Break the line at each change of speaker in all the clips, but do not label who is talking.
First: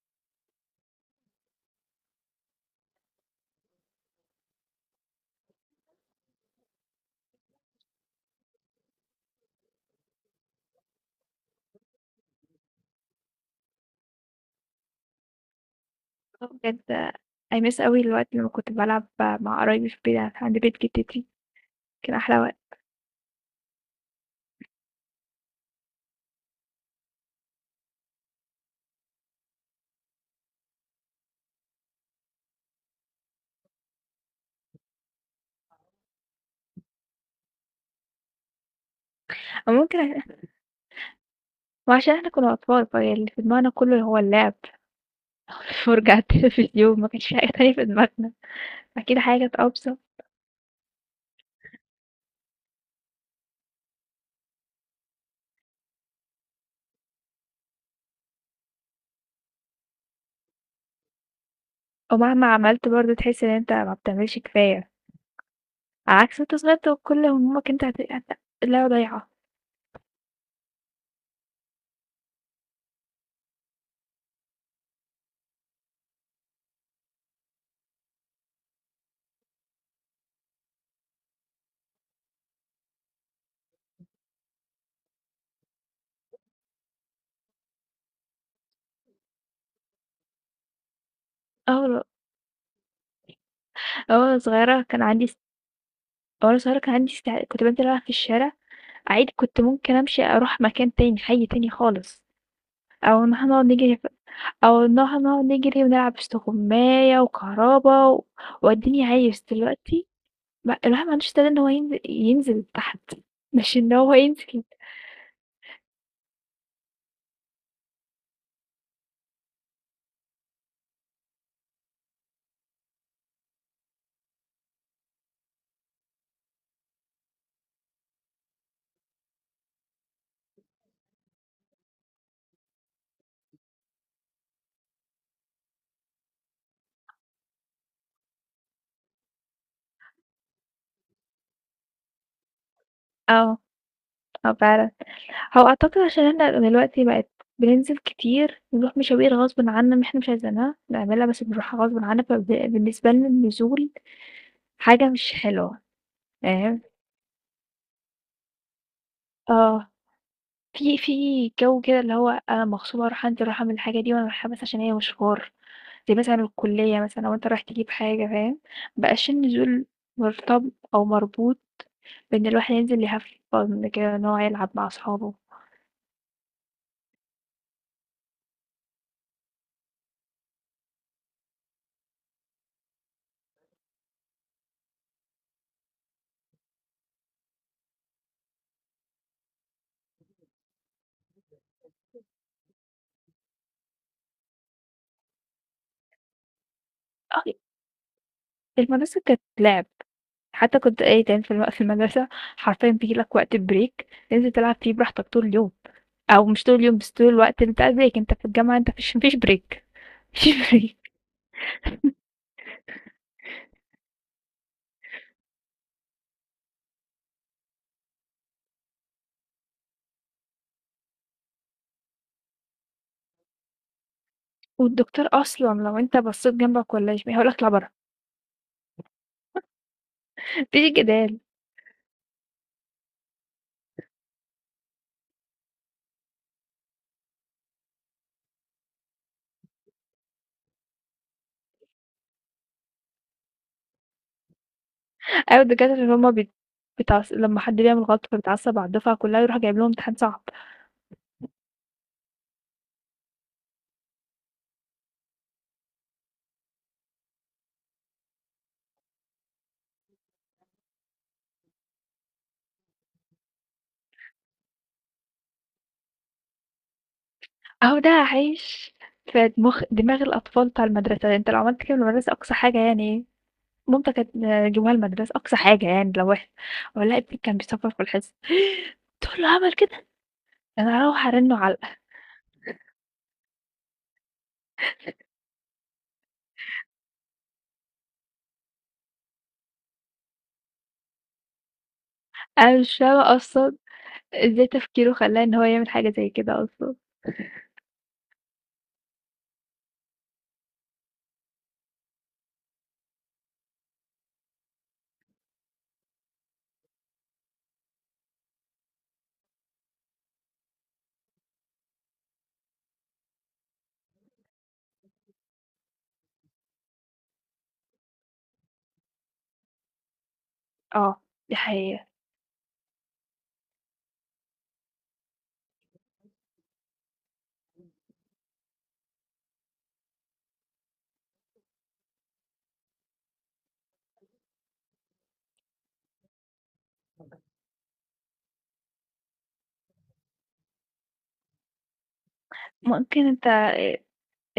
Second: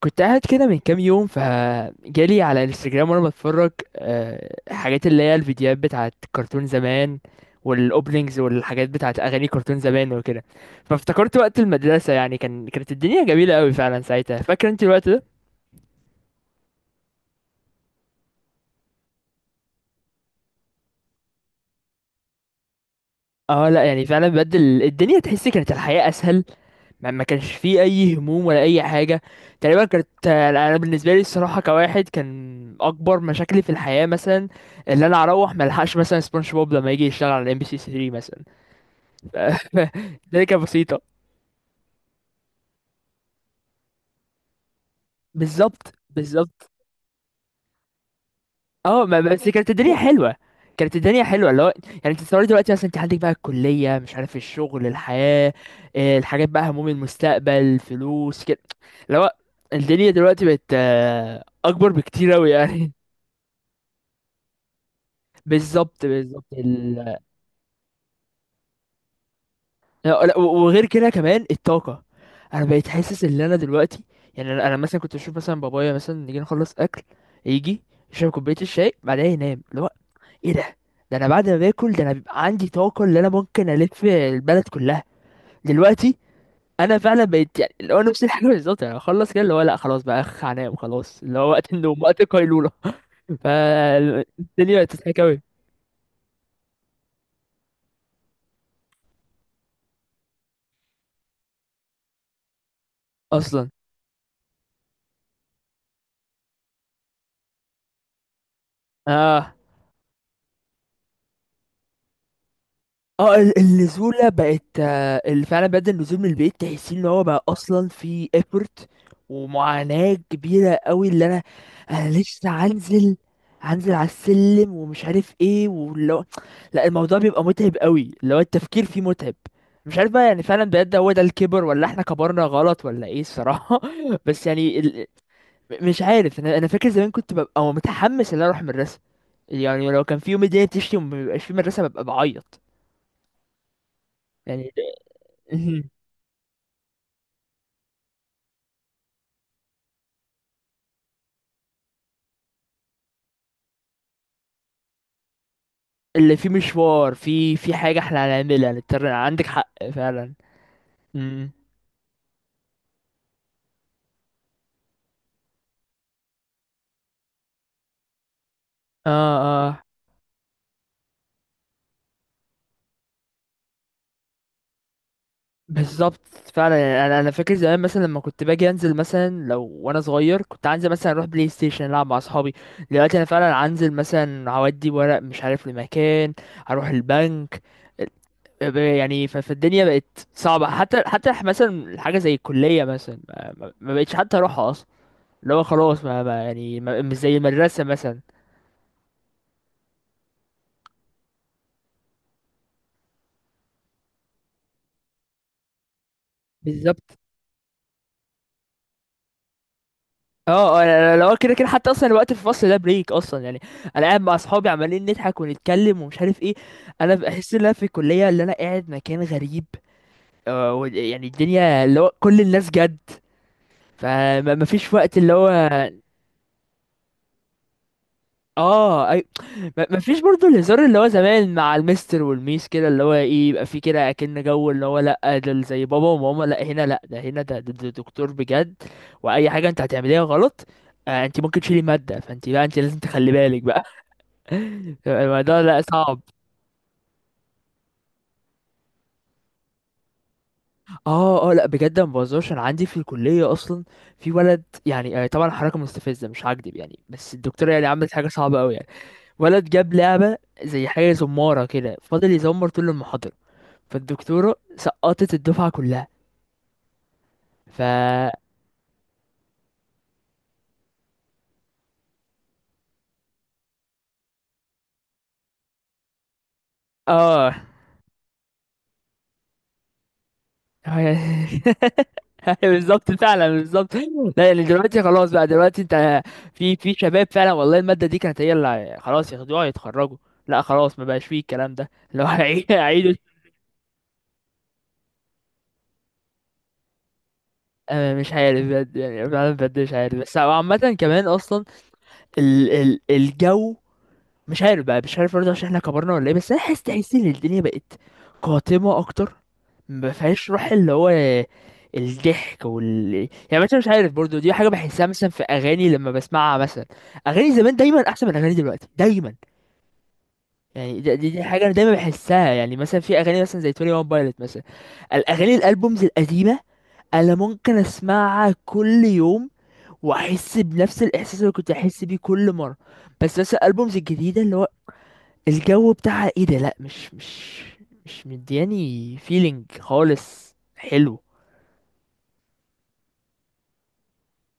كنت قاعد كده من كام يوم فجالي على الانستجرام وانا بتفرج. آه، حاجات اللي هي الفيديوهات بتاعت كرتون زمان والاوبننجز والحاجات بتاعت اغاني كرتون زمان وكده. فافتكرت وقت المدرسة، يعني كانت الدنيا جميلة قوي فعلا ساعتها. فاكر انت الوقت ده؟
آه بجد I miss أوي الوقت لمّا كنت بالعب مع قرايبي في البيت عند بيت جدتي، كان أحلى وقت.
اه لا، يعني فعلا بدل الدنيا، تحسي كانت الحياة اسهل. ما كانش فيه اي هموم ولا اي حاجه. تقريبا كانت، انا بالنسبه لي الصراحه كواحد، كان اكبر مشاكلي في الحياه مثلا اللي انا اروح ما الحقش مثلا سبونج بوب لما يجي يشتغل على ام بي سي 3 مثلا.
أو ممكن.
ده كانت بسيطه.
وعشان إحنا كنا أطفال، فاللي في دماغنا كله هو اللعب.
بالظبط
والفرجة على
بالظبط.
التلفزيون، ما كانش في حاجة تانية في دماغنا.
اه،
أكيد
ما
حاجة
بس
كانت
كانت الدنيا
أبسط،
حلوه. كانت الدنيا حلوه، اللي هو يعني انت تصوري دلوقتي مثلا انت عندك بقى الكليه، مش عارف الشغل، الحياه، آه، الحاجات بقى، هموم المستقبل، فلوس كده، اللي هو الدنيا دلوقتي بقت آه، اكبر بكتير
ومهما
اوي
عملت
يعني.
برضه تحس إن أنت ما بتعملش كفاية.
بالظبط
على عكس
بالظبط.
وأنت صغير، تبقى كل همومك أنت هت هت اللعبة ضايعة.
لا لا، وغير كده كمان الطاقة. انا بقيت حاسس ان انا دلوقتي يعني انا مثلا كنت اشوف مثلا بابايا مثلا نيجي نخلص اكل، يجي يشرب كوباية الشاي بعدها ينام، اللي هو ايه ده؟ ده انا بعد ما باكل، ده انا بيبقى عندي طاقة اللي انا ممكن الف البلد كلها دلوقتي. انا فعلا بقيت يعني اللي هو نفس الحاجة. بالظبط، يعني اخلص كده اللي هو لا خلاص بقى اخ هنام خلاص، اللي هو وقت
آه
النوم
والله.
وقت القيلولة.
آه،
فالدنيا بقت تضحك اوي.
وأنا صغيرة كان عندي كنت بانزل ألعب في الشارع عادي. كنت ممكن أمشي أروح مكان تاني، حي تاني خالص، أو إن إحنا نقعد
اصلا
نجري، أو نجري ونلعب استغماية وكهربا. وأديني عايش
اه
دلوقتي ما الواحد ما عندوش استعداد إن هو ينزل تحت،
اه.
مش إن هو
النزولة
ينزل.
بقت آه، اللي فعلا بدأ النزول من البيت تحسين ان هو بقى اصلا في effort ومعاناة كبيرة قوي. اللي انا، انا لسه هنزل، هنزل على السلم ومش عارف ايه، ولو لا، الموضوع بيبقى متعب قوي، اللي هو التفكير فيه متعب. مش عارف بقى، يعني فعلا بجد هو ده الكبر ولا احنا كبرنا غلط ولا ايه الصراحة؟ بس يعني مش عارف. انا فاكر زمان كنت ببقى متحمس ان انا اروح المدرسة. يعني لو كان في يوم الدنيا بتشتي ومبيبقاش في مدرسة ببقى بعيط،
آه، آه
يعني
فعلًا. هو
مهم.
أعتقد عشان إحنا دلوقتي بننزل كتير، بنروح مشاوير غصبٍ عنّا، إحنا مش عايزينها نعملها، بس بنروحها غصبٍ عنّا. بالنسبة لنا النزول حاجة مش حلوة،
اللي فيه
فاهم؟
مشوار في حاجة احنا هنعملها نضطر، عندك حق
آه.
فعلا.
في
مم.
جو كده، اللي هو أنا مغصوبة أروح أنزل، أروح أعمل الحاجة دي وأنا رايحة، بس عشان هي مشوار. زي مثلًا الكلية، مثلًا لو أنت رايح تجيب حاجة، فاهم؟ ما بقاش
اه اه.
النزول مرتب أو مربوط بإن الواحد ينزل يhave fun كده، إن هو يلعب مع أصحابه.
بالظبط فعلا. يعني انا فاكر زمان مثلا لما كنت باجي انزل مثلا، لو وانا صغير كنت هنزل مثلا اروح بلاي ستيشن العب مع اصحابي. دلوقتي انا فعلا هنزل مثلا هودي ورق مش عارف لمكان، هروح البنك. يعني فالدنيا بقت صعبة، حتى مثلا حاجة زي الكلية مثلا ما بقتش حتى اروحها اصلا. اللي هو خلاص، مش زي
آه.
المدرسة مثلا.
المدرسة كانت لعب. حتى كنت إيه، كان في المدرسة حرفيًا بييجي لك وقت بريك، تنزل تلعب فيه براحتك طول اليوم، أو مش طول اليوم، بس
بالظبط.
طول الوقت بتاع البريك. أنت في الجامعة أنت ما فيش بريك، ما فيش
اه اه،
بريك.
انا لو كده كده حتى اصلا الوقت في الفصل ده بريك اصلا يعني. انا قاعد مع اصحابي عمالين نضحك ونتكلم ومش عارف ايه. انا بحس ان انا في الكليه اللي انا قاعد مكان غريب، آه، يعني الدنيا اللي هو كل الناس جد، فما فيش وقت
والدكتور
اللي هو.
أصلًا لو أنت بصيت جنبك والّا يمين، هيقول لك اطلع برّه.
اه اي، ما ما فيش برضو
ما
الهزار
فيش
اللي هو
جدال.
زمان مع المستر والميس كده، اللي هو ايه يبقى في كده اكن جو، اللي هو لا ده زي بابا وماما. لا هنا لا، ده هنا ده دكتور بجد. واي حاجه انت هتعمليها غلط، آه، انت ممكن تشيلي ماده، فانت بقى انت لازم تخلي بالك بقى. الموضوع
أيوه
لا
الدكاترة اللي
صعب.
هُم بيت بيتعص لمّا حد بيعمل غلط، فبيتعصب على الدفعة كلّها، يروح جايب لهم امتحان صعب.
اه اه، لا بجد ما بهزرش، انا عندي في الكليه اصلا في ولد يعني، آه، طبعا حركه مستفزه مش هكدب يعني، بس الدكتوره يعني عملت حاجه صعبه قوي يعني. ولد جاب لعبه زي حاجه زماره كده، فضل يزمر طول المحاضره، فالدكتورة سقطت الدفعة كلها. ف،
أهو ده هيعيش في مخ دماغ الأطفال بتاع المدرسة. أنت لو عملت كده في المدرسة، أقصى حاجة يعني مامتي كانت جايباها المدرسة. أقصى حاجة يعني لو إحنا، أقول لها ابنِك
اه.
كان بيصفّر في الحصة، تقول له عمل كده! أنا هاروّح أرنّه علقة.
بالظبط فعلا بالظبط. لا يعني دلوقتي خلاص بقى، دلوقتي انت في شباب فعلا والله، المادة دي كانت هي اللي خلاص ياخدوها يتخرجوا، لا خلاص ما بقاش فيه الكلام ده. لو
أنا مش
هيعيدوا،
فاهمة أصلًا إزاي تفكيره خلّاه إن هو يعمل حاجة زي كده أصلًا.
أنا مش عارف بجد، يعني فعلا بجد مش عارف. بس عامة كمان أصلا ال الجو، مش عارف بقى، مش عارف برضه عشان احنا كبرنا ولا ايه، بس انا حاسس، تحس ان الدنيا بقت قاتمه اكتر، ما فيهاش روح، اللي هو الضحك يعني مثلا، مش عارف برضه، دي حاجه بحسها مثلا في اغاني لما بسمعها مثلا. اغاني زمان دايما احسن من اغاني دلوقتي دايما، يعني دي,
آه،
دي, دي
دي
حاجه انا دايما
حقيقة.
بحسها. يعني مثلا في اغاني مثلا زي 21 بايلوت مثلا، الاغاني الالبومز القديمه انا ممكن اسمعها كل يوم واحس بنفس الاحساس اللي كنت احس بيه كل مره. بس مثلا الالبومز الجديده، اللي هو الجو بتاعها ايه ده؟ لا مش مش مدياني فيلينج خالص حلو.
ممكن أنت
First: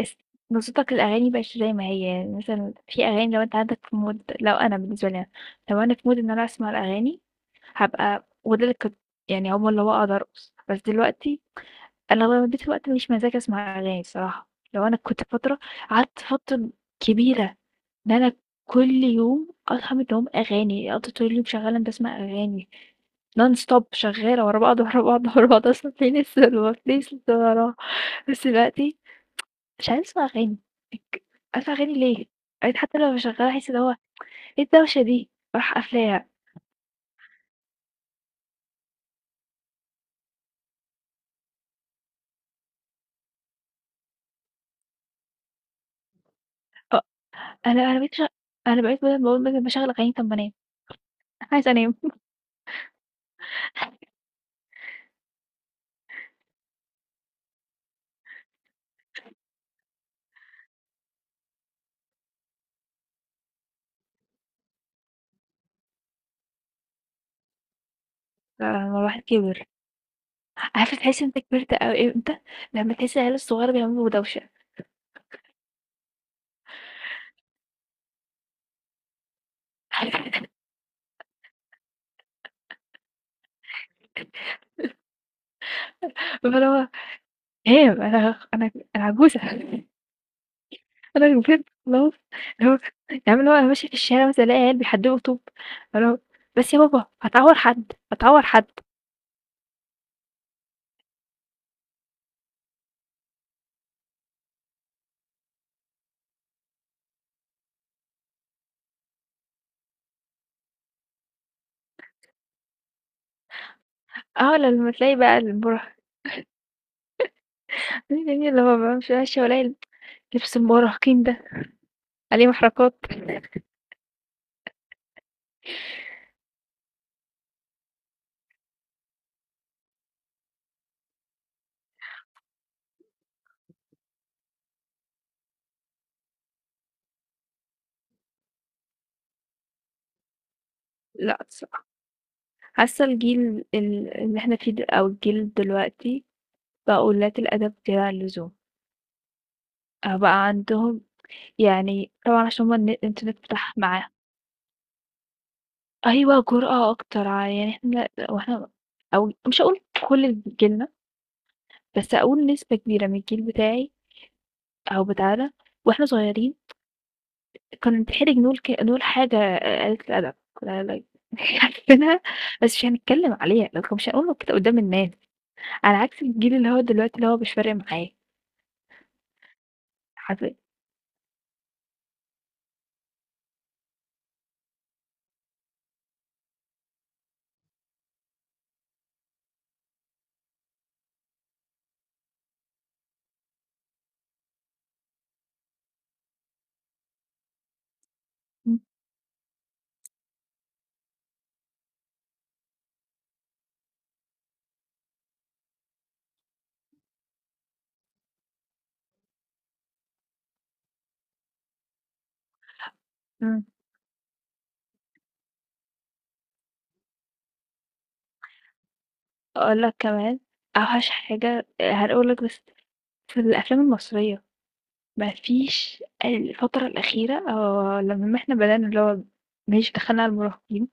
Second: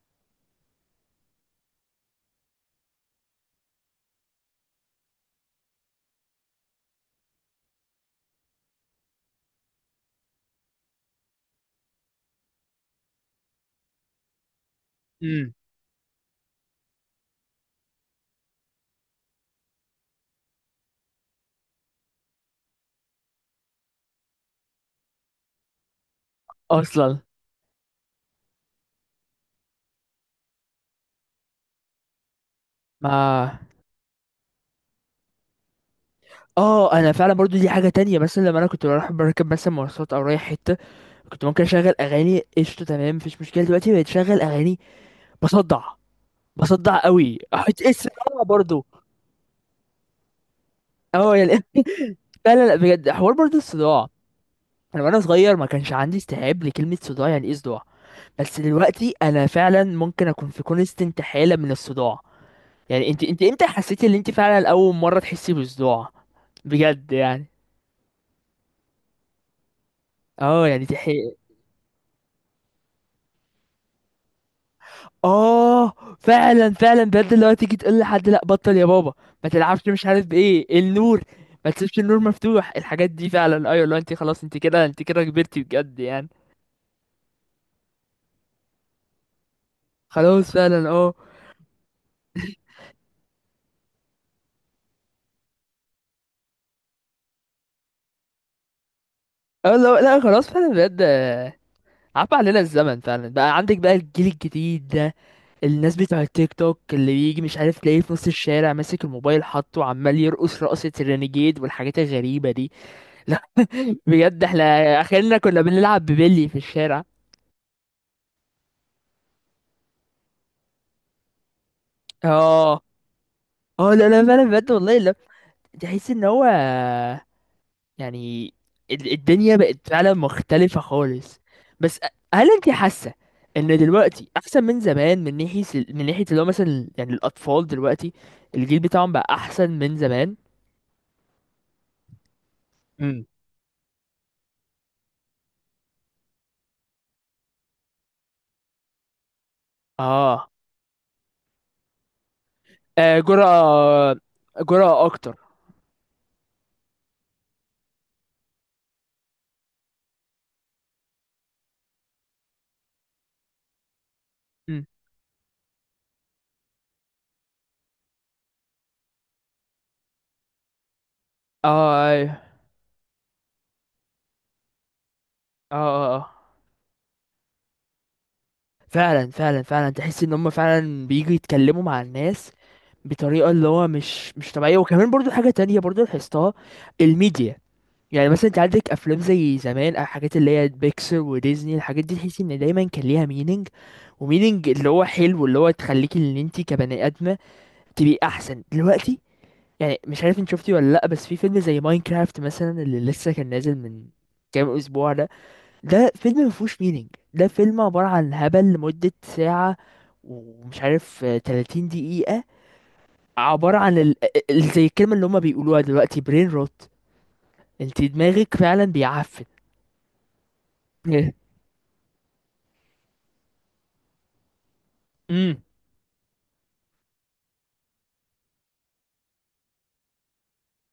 اس بالضبط الأغاني بقِت زي ما هي. يعني مثلًا في أغاني، لو أنت عندك في mood، لو أنا بالنسبة لي أنا، لو أنا في mood إن أنا أسمع الأغاني، هابقى وده اللي كنت، يعني عقبال اللي هو أقدر أرقص. بس دلوقتي أنا أغلبية الوقت مش مزاجي أسمع أغاني الصراحة. لو أنا كنت
امم
قعدت فترة كبيرة إن أنا كل يوم أصحى من النوم أغاني، أقضي طول اليوم شغّالة باسمع أغاني non stop، شغّالة ورا بعض، ورا بعض، ورا بعض، أصلا playlist ورا playlist
اصلا
وراه. بس دلوقتي مش عايزة أسمع أغاني، اك أسمع أغاني ليه؟ بقيت حتى لو مشغّلاها
ما.
أحس اللي هو إيه الدوشة دي؟ أروح قافلاها.
اه انا فعلا برضو دي حاجه تانية، مثلا لما انا كنت بروح بركب مثلا مواصلات او رايح حته، كنت ممكن اشغل اغاني قشطه تمام مفيش مشكله. دلوقتي بقيت اشغل اغاني بصدع، بصدع
أ
قوي، احط
أنا أنا
اس،
بقيت مش، أنا
برضو
بقيت بدل ما أقول مثلًا باشغّل أغاني، طَب ما أنام.
اه يعني.
عايزة أنام.
لا لا لا بجد، حوار برضو الصداع. انا وانا صغير ما كانش عندي استيعاب لكلمه صداع، يعني ايه صداع؟ بس دلوقتي انا فعلا ممكن اكون في كونستنت حالة من الصداع. يعني انت امتى حسيتي ان انت فعلا اول مرة تحسي بالصداع بجد يعني؟
فلمّا الواحد كِبِر،
اه يعني
عارفة تحس إن أنت كبرت أوي إمتى؟ لمّا تحس العيال الصغيرة بيعملوا دوشة.
اه. فعلا فعلا بجد، اللي هو تيجي تقول لحد لا بطل يا بابا، ما تلعبش، مش عارف بايه النور، ما تسيبش النور مفتوح، الحاجات دي فعلا. ايوه لو انت خلاص، انت كده انت كده كبرتي بجد يعني.
فاللي هو هام أنا عجوزة.
خلاص فعلا اه
أنا كبرت خلاص. اللي هو يعني اللي هو أنا ماشية في الشارع مثلًا، ألاقي عيال بيحدّفوا طوب، اللي هو بس يا بابا هتعور حد، هتعور حد.
اه. لا لا خلاص فعلا بجد، آه، عفى علينا الزمن فعلا، بقى عندك بقى الجيل الجديد ده، الناس بتوع التيك توك اللي بيجي مش عارف تلاقيه في نص الشارع ماسك الموبايل حاطه وعمال يرقص رقصة الرينيجيد والحاجات الغريبة دي. لا بجد
آه،
احنا
لمّا تلاقي
اخرنا
بقى
كنا
المُرهق،
بنلعب ببلي في الشارع.
يعني اللي هو بقى مش ماشية والاقي لبس المراهقين ده عليه
اه
محركات.
اه لا لا فعلا بجد والله. لا تحس ان هو يعني الدنيا بقت فعلا مختلفة خالص. بس هل انت حاسة ان دلوقتي احسن من زمان من ناحية من ناحية اللي هو مثلا يعني الاطفال دلوقتي، الجيل بتاعهم بقى احسن من زمان؟
لأ الصراحة حاسة
امم
الجيل اللي احنا فيه د أو الجيل دلوقتي بقوا قُلّات الأدب زيادة عن اللزوم. آه بقى
اه.
عندهم، يعني طبعًا عشان هُم
آه
الإنترنت فتح معاهم.
جرأة، جرأة أكتر.
أيوه جرأة أكتر، يعني إحنا وإحنا، أو مش هاقول كل جيلنا، بس هاقول نسبة كبيرة من الجيل بتاعي
مم.
أو بتاعنا، وإحنا صغيرين كنت هنحرج نقول نقول حاجة قليلة الأدب. لا لا،
اه
عارفينها،
أيوة.
بس مش هنتكلم عليها، لكن مش هنقولها كده قدام الناس.
اه
على
اه
عكس
آه.
الجيل اللي هو دلوقتي اللي هو مش فارق معاه
فعلا فعلا فعلا تحس إن هم
حرفيًا.
فعلا بييجوا يتكلموا مع الناس بطريقة اللي هو مش طبيعية. وكمان برضو حاجة تانية برضو لاحظتها، الميديا. يعني مثلا انت عندك افلام زي زمان او حاجات اللي هي بيكسر وديزني، الحاجات دي تحس ان دايما كان ليها مينينج، ومينينج اللي هو حلو، اللي هو تخليك ان انت كبني ادمه تبقي احسن
إمم،
دلوقتي. يعني مش عارف انت شفتي ولا لأ، بس في فيلم زي ماينكرافت مثلا اللي لسه كان نازل من كام أسبوع ده، ده فيلم مفهوش مينينج، ده فيلم عبارة عن هبل لمدة ساعة ومش عارف آه، 30 دقيقة،
إمم،
عبارة عن زي الكلمة اللي هما بيقولوها دلوقتي برين روت، انت دماغك فعلا بيعفن.
أقول لك كمان أوحش حاجة هاقول لك، بس في الأفلام المصرية، ما
امم
فيش الفترة الأخيرة، لمّا إحنا بدأنا اللي هو ماشي دخلنا على المراهقين،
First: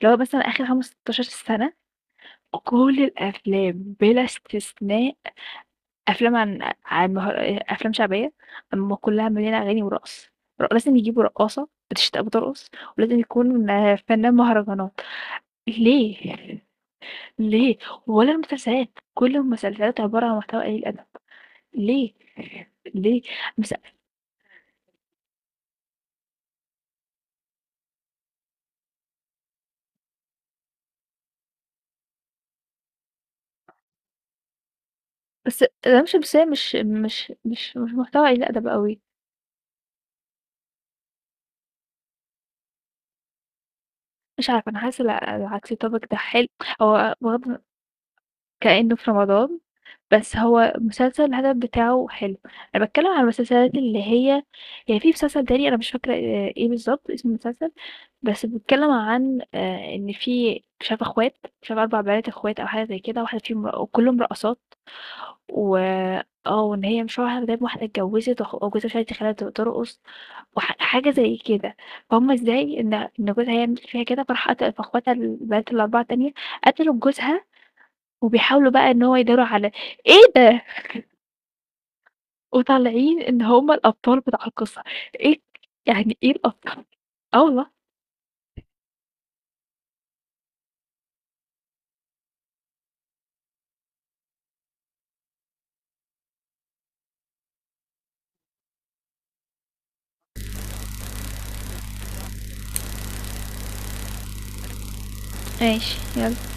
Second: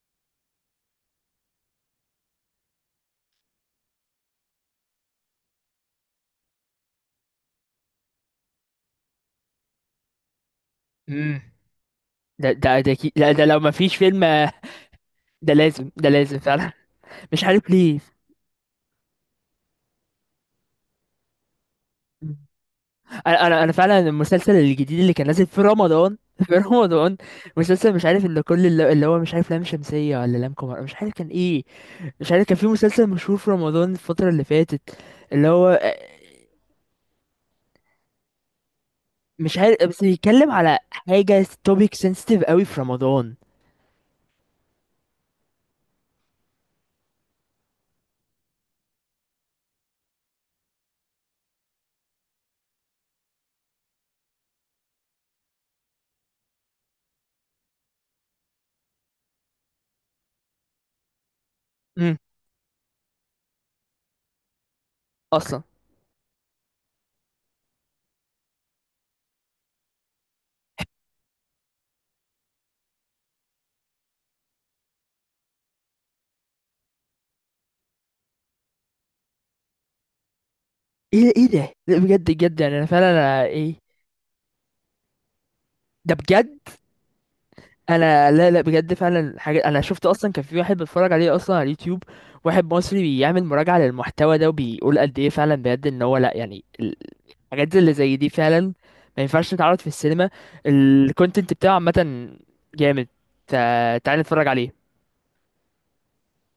اللي هو مثلًا آخر 15 سنة، كل الأفلام بلا استثناء، افلام عن مهر... افلام شعبيه، اما كلها مليانه اغاني ورقص، لازم يجيبوا
امم.
رقاصه
ده
بترقص،
ده ده
ولازم
لا ده لو
يكون
مفيش فيلم
فنان
آه،
مهرجانات.
ده
ليه؟
لازم فعلا. مش عارف
ليه؟
ليه.
ولا المسلسلات، كل المسلسلات عباره عن محتوى قليل ادب. ليه؟ ليه؟
انا انا
بس
فعلا المسلسل الجديد اللي كان نازل في رمضان في رمضان، مسلسل مش عارف، اللي كل اللي هو مش عارف، لام شمسية ولا لام قمر، مش عارف كان ايه. مش عارف كان في مسلسل مشهور في رمضان الفترة اللي فاتت اللي
بس
هو آه،
ده مش بس، هي مش محتوى قليل ادب قوي.
مش عارف بس بيتكلم على حاجة توبيك سنسيتيف قوي في رمضان.
مش عارفه انا حاسه العكس الطبق ده حلو. هو واخد كأنه في رمضان، بس هو مسلسل الهدف بتاعه حلو. انا بتكلم على المسلسلات اللي هي، يعني في مسلسل تاني انا مش فاكره ايه بالظبط اسم المسلسل، بس بيتكلم عن ان في شاف اخوات، شاف اربع
امم
بنات اخوات او حاجه زي كده، واحده فيهم وكلهم رقصات،
اصلا.
و اه وان هي مش واحده، دايما واحده اتجوزت وجوزها مش عارف يخليها ترقص، وحاجه زي كده. فهم ازاي ان جوزها يعمل فيها كده، فراح قتل فاخواتها البنات الاربعه التانيه، قتلوا جوزها، وبيحاولوا بقى ان هو يداروا على. ايه ده.
ايه ايه ده لا بجد بجد، يعني انا فعلا
وطالعين إن
أنا
هُم
ايه
الأبطال بتاع القصة. إيه؟
ده
يعني إيه
بجد.
الأبطال؟ آه والله.
انا لا لا بجد فعلا، حاجه انا شفت اصلا كان في واحد بتفرج عليه اصلا على اليوتيوب، واحد مصري بيعمل مراجعه للمحتوى ده وبيقول قد ايه فعلا بجد ان هو لا، يعني الحاجات اللي زي دي فعلا ما ينفعش تتعرض في السينما. الكونتنت بتاعه عامه جامد، فتعالى نتفرج عليه.
ماشي، يلا.